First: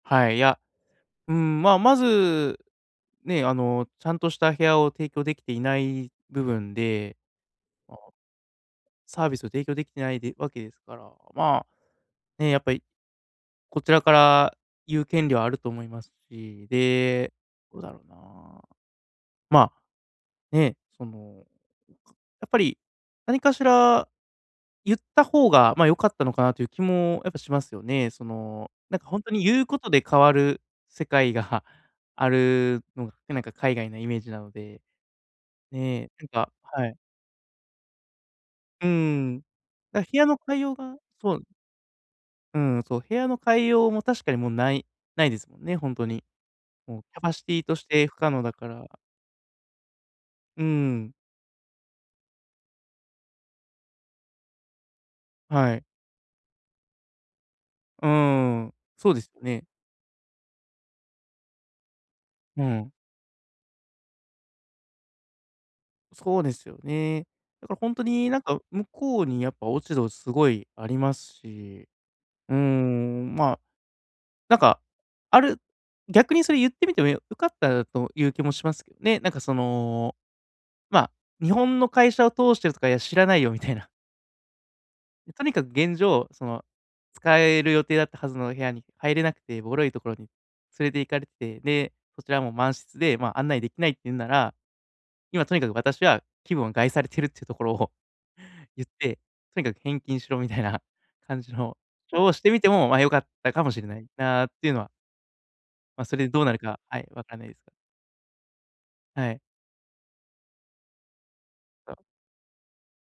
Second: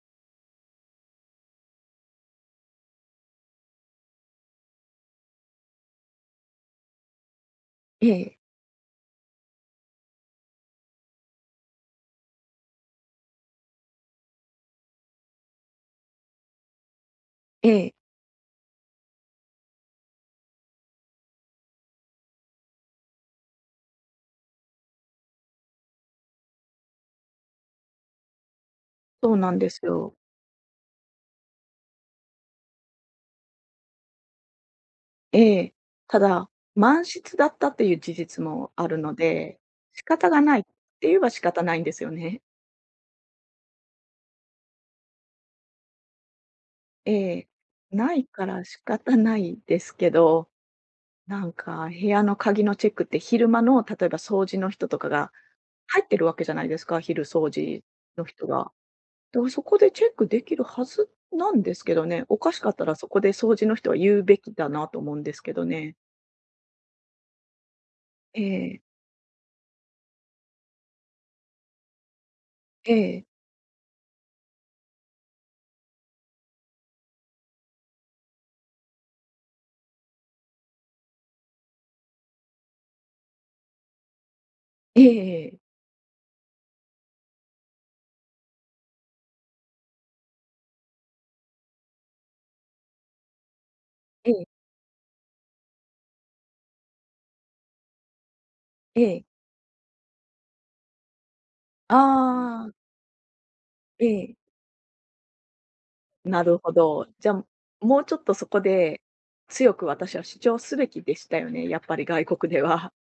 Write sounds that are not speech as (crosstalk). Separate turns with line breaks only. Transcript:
はい、いや、うーん、ま、まず、ね、あの、ちゃんとした部屋を提供できていない部分で。ああ。
ええ。
サービスを提供できてないでわけですから、ま、ね、やっぱりこちらから言う権利はあると思いますし、で、
え
どうだ
え。
ろうな。ま、ね、その、やっぱり、何かしら、ゆった方がま、良かったのかなという気もやっぱしますよね。その、なんかほんと
そう
に
なん
ゆう
で
こ
す
とで
よ。
変わる世界があるのが、なんか海外のイメージなので、
ええ。
ね、
た
なん
だ、
かはい。
満室だったという事実もあ
うー
るの
ん、
で、
だ
仕
部屋
方
の
が
替
ない
え
って
ようが
言えば
そ
仕
う。
方ないんですよね。
うーん、そう、部屋の替えようも確かにもうないないですもんね、ほんとに。もう
え
キャパシ
え、
ティとして
な
不
い
可能
か
だ
ら
か
仕
ら。
方ないですけど。
うーん。
なんか部屋の鍵のチェックって、昼間の例えば掃除の人とかが
はい。
入ってるわけじゃないですか、昼掃除
うー
の人が。
ん、そうです
で
よ
もそ
ね。
こで、チェックできるはずなんですけどね、おかし
う
かった
ん。
らそこで掃除の人は言うべきだなと思うんですけどね。
そうですよね。だからほんとになん
え
か、
え。
向こうにやっぱ落ち度すごいありますし、うー
ええ。
ん、ま、なんか、ある逆にそれ言ってみても、よかったという気もしますけどね。なんかその、ま、日本の会社を通してとか、いや、知らないよみたいな。
ええ
と
え
に
え。
かく現状その使える予定だったはずの部屋に入れなくて、ボロいところに連れて行かれてて、で、そちらも満室で、ま、案内できないってゆんな
ええ。
ら、今とにかく私は気分を害されているっていうところを言っ
え
て、
え。
とにかく返金しろみたいな感じの、希望してみ
あ
て
あ。
もま、良かったかもしれな
え
い
え。
なっていうのはま、それでど
な
うなる
るほ
か、はい、
ど。
わ
じゃ、
かんないですが。
もうちょっとそこで
はい。
強く私は主張すべきでしたよね。やっぱ
(unintelligible)
り外国では。